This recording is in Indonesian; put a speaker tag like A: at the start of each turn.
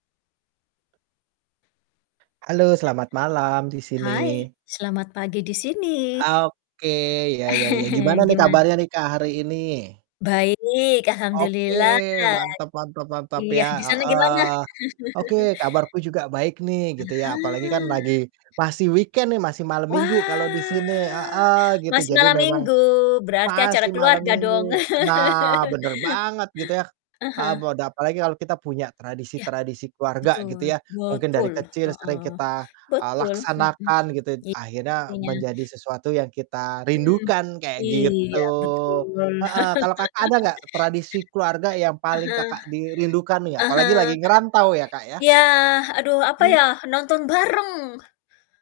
A: Halo, selamat malam di sini.
B: Hai, selamat pagi di sini.
A: Oke, iya iya iya, gimana nih
B: Gimana?
A: kabarnya nih Kak, hari ini?
B: Baik,
A: Oke,
B: alhamdulillah,
A: mantap mantap mantap,
B: iya,
A: ya
B: disana gimana?
A: heeh. Oke, kabarku juga baik nih
B: Ah
A: gitu ya, apalagi kan
B: hah.
A: lagi masih weekend nih, masih malam minggu kalau
B: Wah,
A: disini heeh, gitu.
B: masih
A: Jadi
B: malam
A: memang
B: minggu, berarti acara
A: masih malam
B: keluarga dong?
A: minggu nah, bener banget gitu ya
B: Ah
A: heeh,
B: hah.
A: boda apalagi kalau kita punya
B: Iya,
A: tradisi-tradisi keluarga gitu
B: betul,
A: ya, mungkin dari
B: betul
A: kecil
B: heeh,
A: sering kita, eee,
B: betul, mhm,
A: laksanakan gitu t
B: iya
A: akhirnya
B: artinya
A: menjadi sesuatu yang kita
B: Hmm,
A: rindukan, kayak
B: iya,
A: gitu.
B: betul.
A: Heeh, kalau Kakak, ada nggak tradisi keluarga yang
B: Ah
A: paling
B: hah,
A: Kakak di rindukan nih,
B: ah
A: apalagi
B: hah.
A: lagi ngerantau ya, Kak, ya?
B: Iya, aduh, apa ya,
A: [unintelligible]
B: nonton bareng.